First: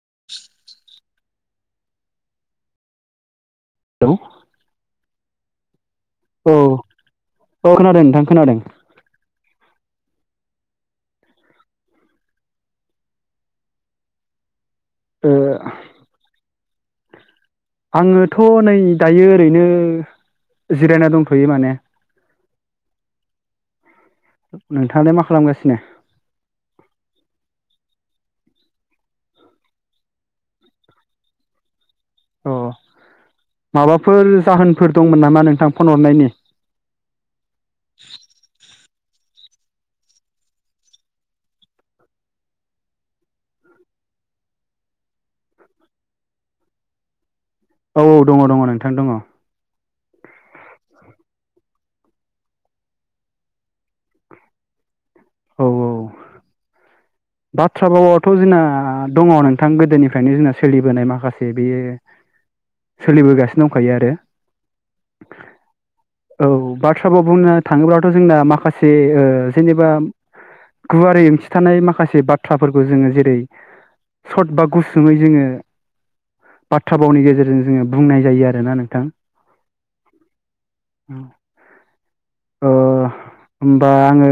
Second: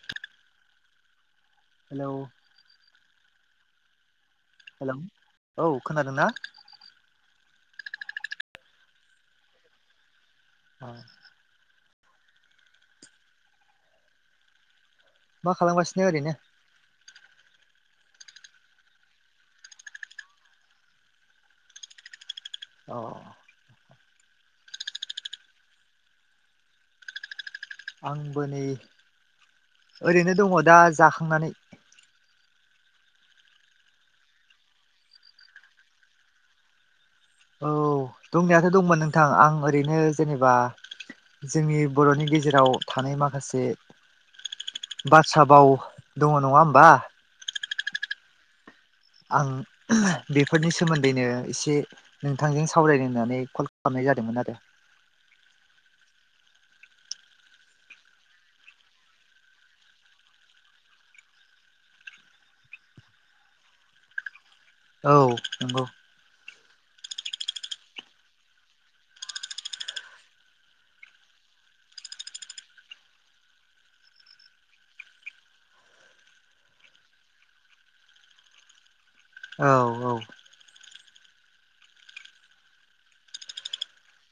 [inaudible] Hello hello hello औ खोनादोंना? औ औ खोनादों नोंथां खोनादों। औ ओ मा खालामगासिनो ओरैनो आङोथ' नै दायो ओरैनो जिरायना दंथ'यो माने औ नोंथाङा दे मा खालामगासिनो आंबो नै ओरैनो दङ दा जाखांनानै अ माबाफोर जाहोनफोर दंमोन नामा नोंथां फन हरनायनि औ दंनायाथ' दंमोन नोंथां आं ओरैनो जेनेबा जोंनि बर'नि गेजेराव थानाय माखासे बात्रा बाव दङ नङा होमबा औ औ दङ दङ नों आं बेफोरनि सोमोन्दै दैनो एसे नोंथांजों सावरायनो होननानै कल खालामनाय जादोंमोन आरो औ औ बाथ्रा भावाथ' जोंना दङ नोंथां गोदोनिफ्रायनो जोंना सोलिबोनाय माखासे बेयो सोलिबोगासिनो दंखायो आरो औ नंगौ औ बाथ्रा भाव बुंनो थाङोब्लाथ' जोंना माखासे ओ जेनेबा गुवारै ओंथि थानाय माखा माखासे बाथ्राफोरखौ जोङो जेरै सर्ट बा गुसुमै जोङो बाथ्रा भावनि गेजेरजों जोङो बुंनाय जायो आरोना नोंथां औ औ ओ होमबा आङो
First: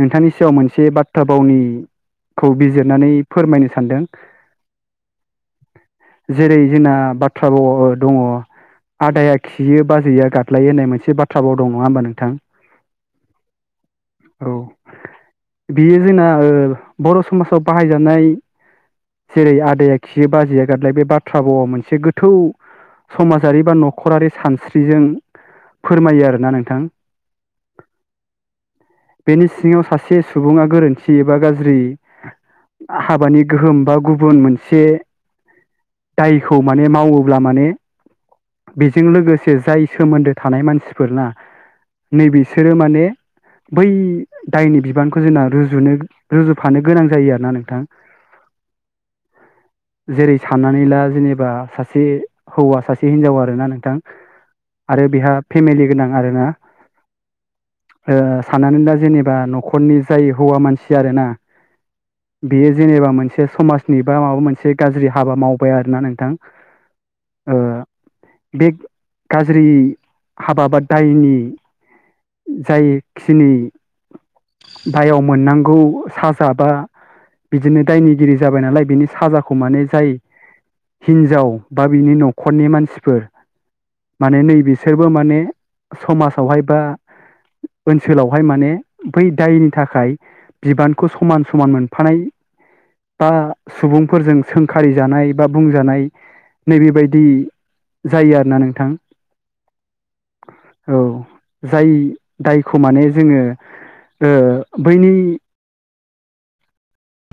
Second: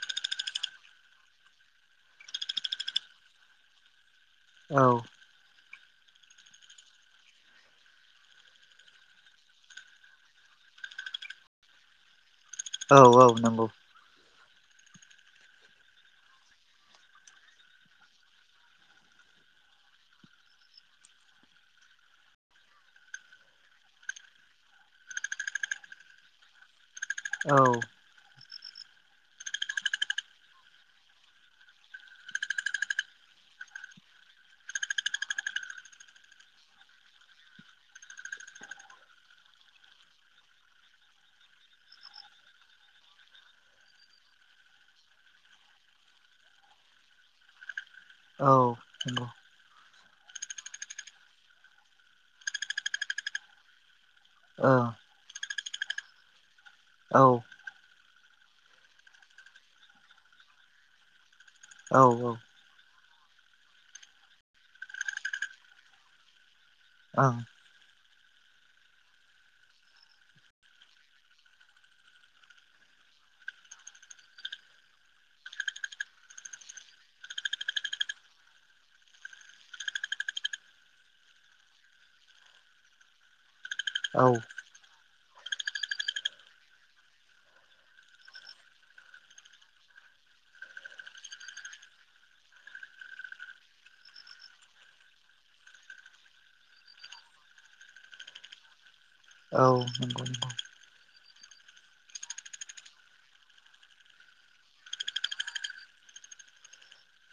नोंथांनि सायाव मोनसे बाथ्रा भावनिखौ बिजिरनानै फोरमायनो सानदों औ जेरै जोंना बाथ्रा भाव आव दङ आदाया खियो बा जैया गाल्दायो होननाय मोनसे बाथ्राबाव दं नङा होमबा नोंथां औ औ नंगौ औ बियो जोंना ओ बर' समाजाव बाहायजानाय जेरै आदाया खियो बाजैया गादलायो बे बाथ्रा बावा मोनसे गोथौ समाजारि बा न'खरारि सानस्रिजों फोरमायो आरोना नोंथां औ बेनि सिङाव सासे सुबुङा गोरोन्थि बा गाज्रि हाबानि गोहोम बा गुबुन मोनसे दायखौ माने मावोब्ला माने बेजों लोगोसे जाय सोमोन्दो थानाय मानसिफोरना नै बिसोरो माने बै दायनि बिबानखौ जोंना रुजु रुजुनो रुजुफानो गोनां जायो आरो ना नोंथां। अ जेरै साननानै ला जेनेबा सासे हौवा सासे हिनजाव आरोना नोंथां औ आरो बेहा फेमिलि गोनां आरोना औ ओ साननानै दा जेनेबा न'खरनि जाय हौवा मानसि आरोना औ ओं बेयो जेनेबा मोनसे समाजनि बा माबा मोनसे गाज्रि हाबा मावबाय आरोना नोंथां औ ओ बे गाज्रि हाबा बा दायनि जायखिनि दायाव मोननांगौ साजाबा बिदिनो दायनिगिरि जाबाय नालाय बिनि साजाखौ माने जाय हिनजाव बा बिनि न'खरनि मानसिफोर औ माने नै बिसोरबो माने समाजावहाय बा ओनसोलावहाय माने बै दायनि नि थाखाय बिबानखौ समान समान मोनफानाय बा सुबुंफोरजों सोंखारि जानाय बा बुंजानाय नैबेबायदि जायो आरोना नोंथां औ नंगौ नंगौ औ जाय दायखौ माने जोङो ओ बैनि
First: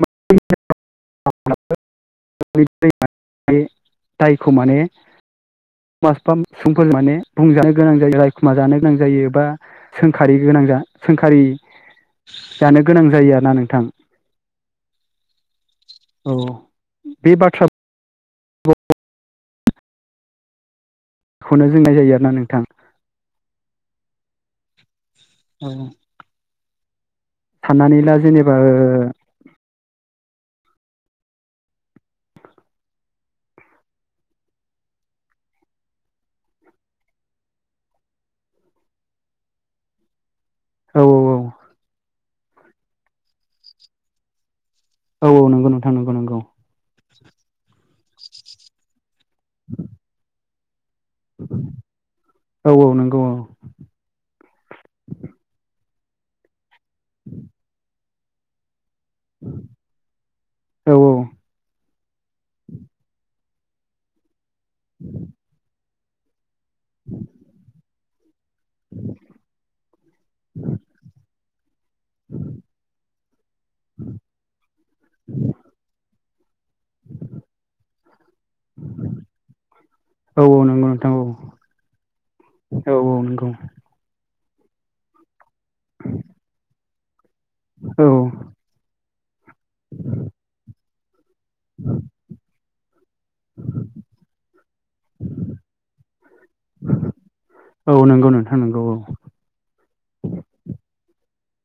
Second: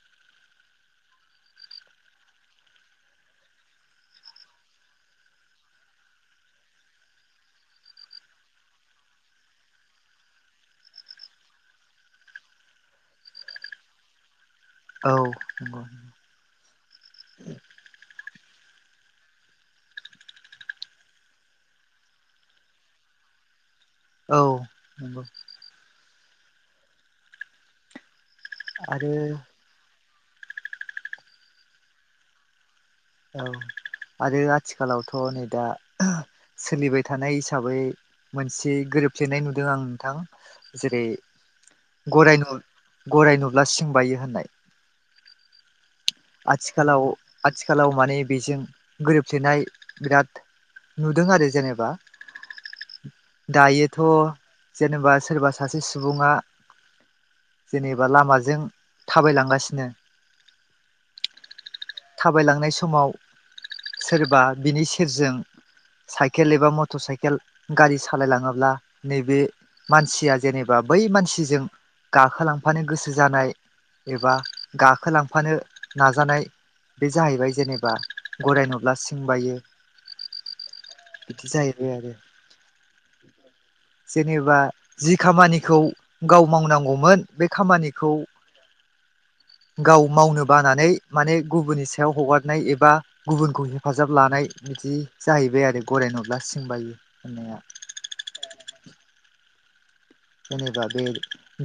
[unintelligible] [unintelligible] दायखौ माने [unintelligible] बुंजानो गोनां जायो रायखुमा जानो गोनां जायो एबा सोंखारि गोनां सोंखारि जानो गोनां जायो आरोना नोंथां औ नंगौ औ बे बाथ्रा खौनो जोंनाय जायो आरोना नोंथां औ नंगौ औ साननानै ला जेनेबा ओ आरो औ आरो आथिखालावथ नै दा सोलिबाय थानाय हिसाबै मोनसे गोरोबफ्लेनाय नुदों आं नोंथां औ जेरै गरायनु गराय नुब्ला सिं बायो होननायश् औ औ नंगौ नोंथां नंगौ नंगौ आथिखालाव आथिखालाव माने बेजों गोरोबफलेनाय बिराद नुदों आरो जेनेबा औ औ नंगौ औ दायोथ जेनेबा सोरबा सासे सु- सुबुङा जेनेबा लामाजों थाबायलांगासिनो औ थाबायलांनाय समाव सोरबा बिनि सेरजों साइकेल गेलेबा मटर साइकेल गारि सालायलाङो ला नैबे मानसिया जेनेबा बै मानसिजों गाखोलांफानो गोसो जानाय एबा गाखोलांफानो नाजानाय बे जाहैबाय जेनेबा गराय नुब्ला सिं बायो औ औ नंगौ नोंथां औ बिदि जाहैबाय आरो जे औ औ नंगौ जेनेबा जि खामानिखौ गाव मावनांगौमोन बे औ खामानिखौ गाव मावनो बानानै माने गुबुननि सायाव हगारनाय एबा गुबुनखौ हेफाजाब लानाय बिदि जाहैबाय आरो गराय नुब्ला सिं बायो होननाया औ नंगौ नोंथां नोंगौ औ जेनेबा बे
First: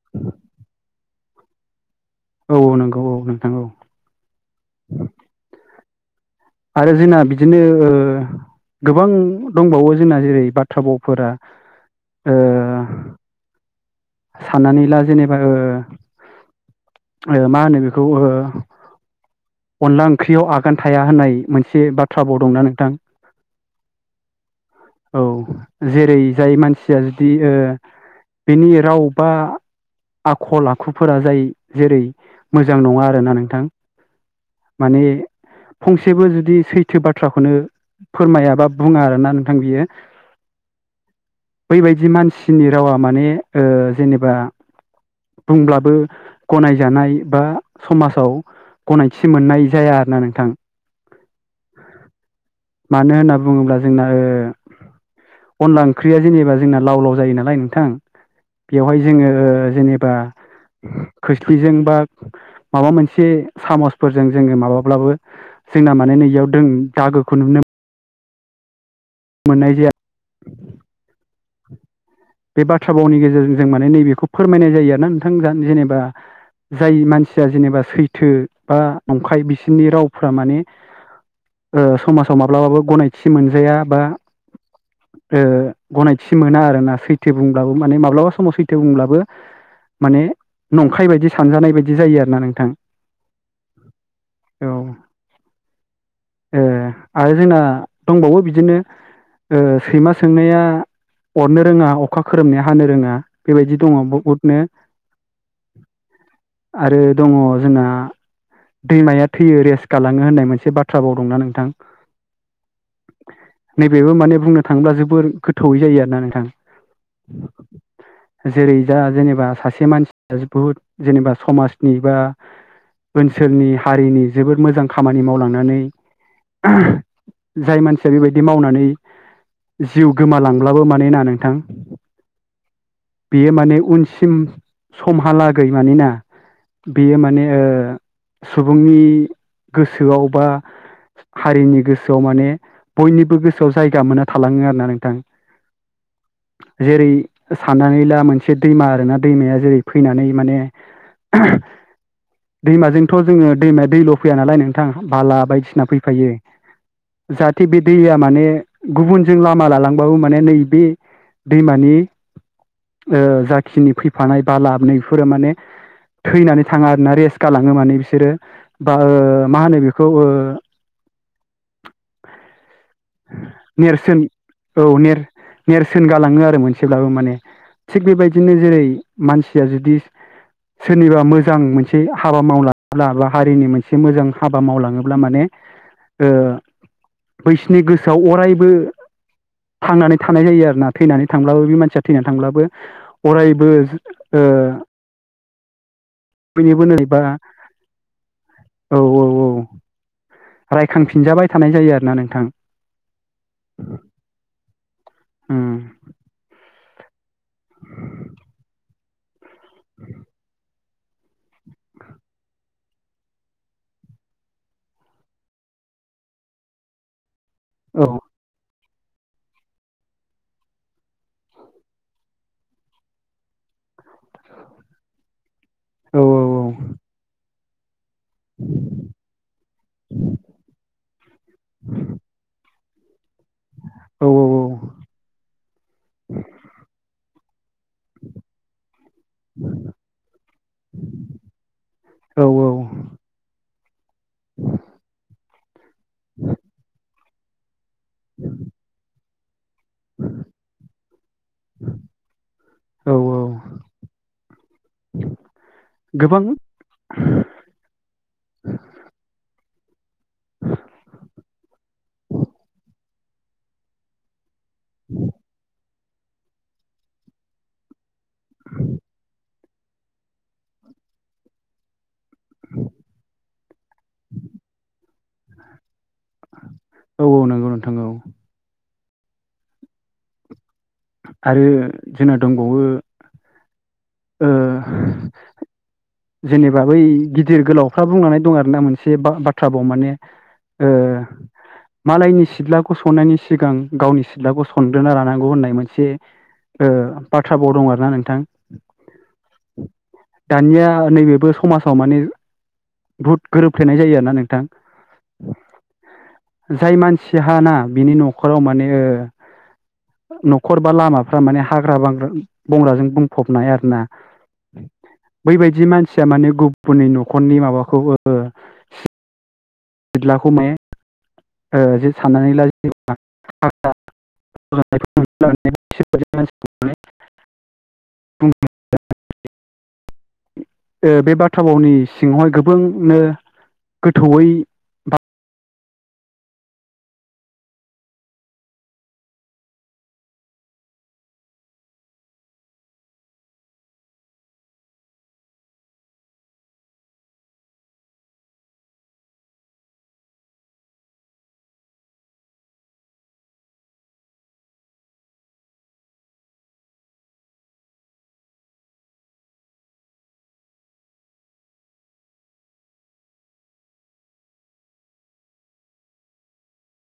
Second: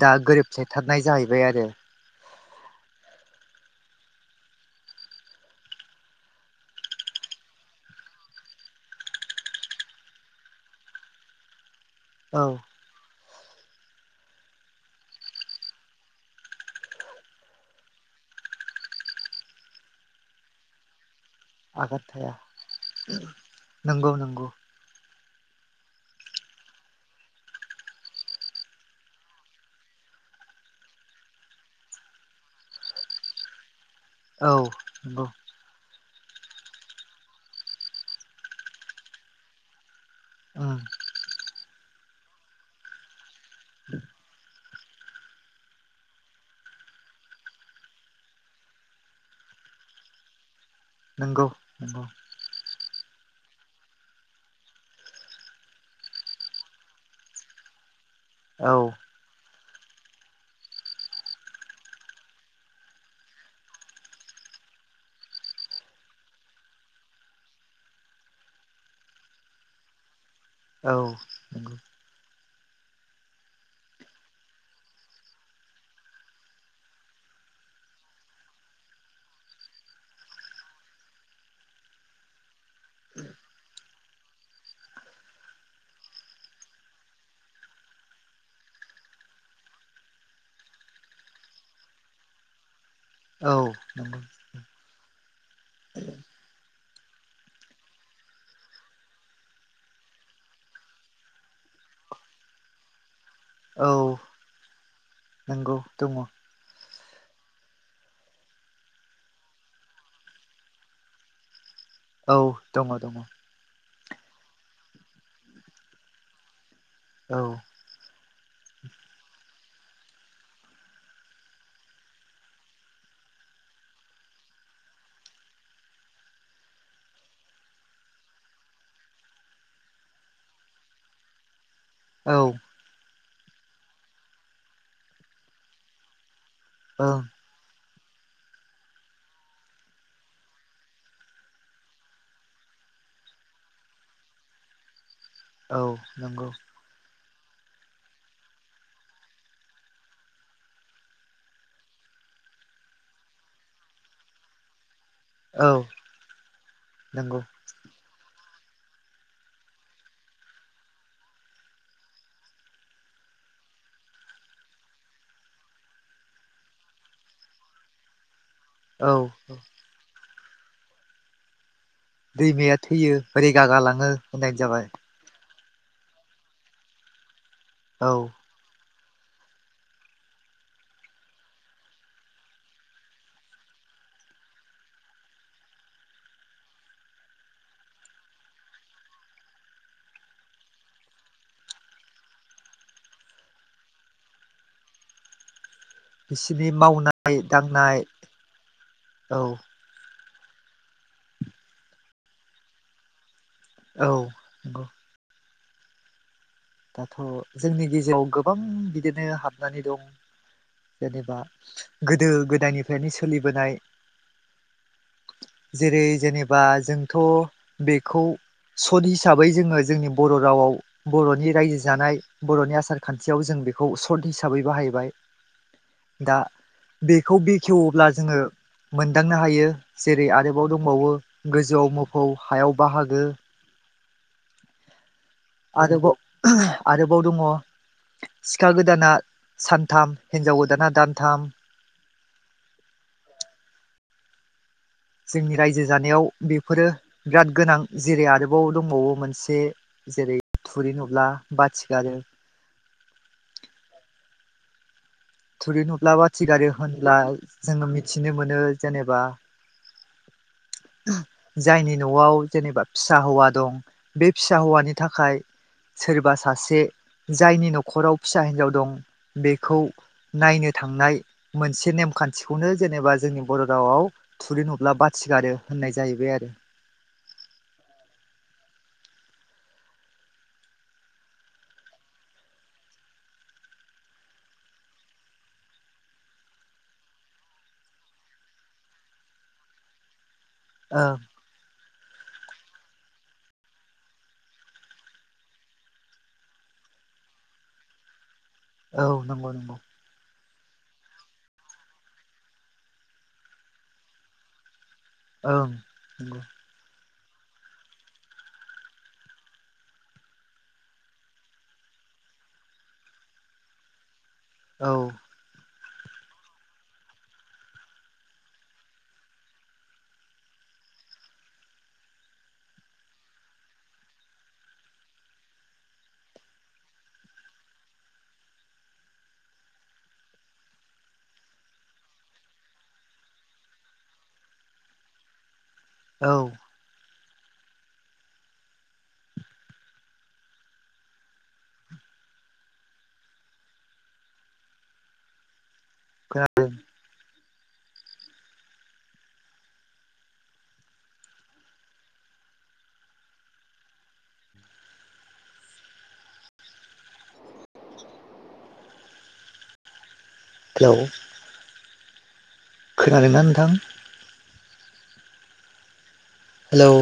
दा गोरोबफलेथारनाय जाहैबाय आरो औ औ नंगौ औ नोंथां औ आरो जोंना बिदिनो ओ गोबां दंबावो जोंना जेरै बाथ्रा बावफोरा औ साननानै ला जेनेबा ओ मा होनो बेखौ ओ अनला ओंख्रियाव आगान थाया होननाय मोनसे आगान बाथ्रा थाया भाव दंना नोंथां नंगौ नंगौ औ जेरै जाय मानसिया जुदि ओ बिनि राव बा आखल आखुफोरा जाय जेरै मोजां नङा आरोना नोंथां औ नंगौ एसेबो जुदि सैथो बाथ्राखौनो फोरमायाबा बुङा आरोना नोंथां बियो उम बैबायदि मानसिनि रावा माने ओ जेनेबा बुंब्लाबो गनायजानाय बा समाजाव गनायथि मोननाय जाया आरोना नोंथां नोंगौ ओं मानो होनना बुङोब्ला जोंना ओ अनला ओंख्रिया जेनेबा जोंना लाव लाव जायो नालाय नोंथां औ बेवहाय जोङो जेनेबा खोस्लिजों बा माबा मोनसे सामसफोरजों जोङो माबाब्लाबो जोंना माने नैयाव दों दागोखौ नुनो मोननाय जाया औ नंगौ बे बाथ्रा भावनि गेजेरजों जों माने नैबेखौ फोरमायनाय जायो आरोना नोंथां जेनेबा जाय मानसिया जेनेबा सैथो बा नंखाय बिसोरनि रावफोरा माने ओ समासाव माब्लाबाबो गनायथि मोनजाया बा ओ गनायथि मोना आरोना सैथ सैथो बुंब्लाबो माने माब्लाबा समाव सैथो बुंब्लाबो माने नंखाय बायदि सानजानाय बायदि जायो आरोना नोंथां औ नंगौ ए आरो जोंना दंबावो बिदिनो ओ सैमा सोंनाया अरनो रोङा अखा खोरोमनाय हानो रोङा बेबायदि औ दङ बहुदनो नंगौ दङ आरो दङ जोंना दैमाया थैयो रेस्ट गालाङो होननाय मोनसे बाथ्रा भाव दंना नोंथां औ दङ दङ नैबेबो माने बुंनो थाङोब्ला जोबोर गोथौवै जायो आरोना नोंथां औ जेरै दा जेनेबा सासे मानसिया बुहुद जेनेबा समासनि बा ओनसोलनि हारिनि जोबोद मोजां खामानि मावलांनानै जाय मानसिया बेबायदि मावनानै जिउ गोमालांब्लाबो माने ना नोंथां औ बेयो माने उनसिम समहालागै मानिना ओं बेयो माने ओ सुबुंनि गोसोआव बा हारिनि गोसोआव माने बयनिबो गोसोआव जायगा मोनना थालाङो आरो ना नोंथां औ नंगौ जेरै साननानै ला मोनसे दैमा आरोना दैमाया जेरै फैनानै माने दैमाजोंथ जोङो दैमाया दैल फैया नालाय नोंथां बाला औ बायदिसिना फैफायो नंगौ जाहाथे बे दैया माने गुबुनजों लामा लालांबाबो माने नैबे दैमानि ओ जाखिनि फैफानाय बा लाबनाय बेफोरो माने थैनानै थाङा आरोना रेस्ट गालाङो माने बिसोरो बा ओ औ मा होनो बेखौ ओ दैमाया थैयो रेगा गालाङो नेरसोन होननायानो औ जाबाय नेर नेरसोन गालाङो आरो मोनसेब्लाबो माने थिग औ बेबायदिनो जेरै मानसिया जुदि सोरनिबा मोजां मोनसे हाबा मावलाङोब्ला बा हारिनि मोनसे मोजां हाबा मावलाङोब्ला माने ओ बैसोनि गोसोआव अरायबो थांनानै थानाय जायो आरोना थैनानै थांब्लाबो बे मानसिया थैनानै थांब्लाबो अरायबो [inaudible] बिसिनि बयनिबो नैबा मावनाय- दांनाय औ रायखांफिनजाबाय थानाय जायो आरोना नोंथां औ उम दाथ' जोंनि गेजेराव गोबां बिदिनो हाबनानै दं जेनेबा गोदो - गोदायनिफ्रायनो सोलिबोनाय जेरै जेनेबा जोंथ' औ बेखौ सद हिसाबै जोङो जोंनि बर' रावाव बर'नि रायजो जानाय बर'नि आसार - खान्थियाव जों बेखौ हिसाबै बाहायबाय औ दा बेखौ बेखेवोब्ला जोङो मोनदांनो हायो जेरै आरोबाव दंबावो गोजौआव मोफौ हायाव बाहागो औ - औ - औ आरोबाव आरोबाव दङ सिखा गोदाना सानथाम हिनजाव गोदाना दानथाम औ -औ [inaudible] जोंनि रायजो जानायाव बेफोरो बिराद गोनां जेरै आरोबाव दंबावो मोनसे जेरै थुरि नुब्ला बाथि गारो औ - औ थुरि नुब्ला गोबां बाथि गारो होनब्ला जोङो मिथिनो मोनो जेनेबा जायनि न'आव जेनेबा फिसा हौवा दं बे फिसा हौवानि थाखाय सोरबा सासे जायनि न'खराव फिसा हिनजाव दं बेखौ नायनो थांनाय मोनसे नेम खान्थिखौनो जेनेबा जोंनि बर' रावाव थुरि नु ब्ला बाथिगारो होननाय जाहैबाय आरो औ नंगौ नोंथां औ आरो जोंना दंबावो ओ जेनेबा बै गिदिर गोलावफ्रा बुंनानै दं आरोना मोनसे बाथ्राबाव माने ओ [inaudible] मालायनि सिथ्लाखौ सननायनि सिगां गावनि सिथ्लाखौ सनग्रोना लानांगौ होननाय मोनसे ओ बाथ्राभाव दं आरोना नोंथां औ नंगौ नंगौ दानिया नैबेबो समाजाव माने बुहुद गोरोबफ्लेनाय जायो आरोना नोंथां ओं नंगौ सिहा ना बिनि न'खराव माने न'खर बा लामाफ्रा माने हाग्रा - बंग्राजों बुंफबनाय आरो ना औ जि मानसिया माने गुबुननि न'खरनि माबाखौ ओ बिदलाखौ माय जे साननानै ला [inaudible] [unintelligible] [inaudible] ओ बे बाथ्रा भावनि सिङावहाय गोबांनो गोथौयै औ खोनादों दाव [inaudible] खोनादों ना नोंथां हेलौ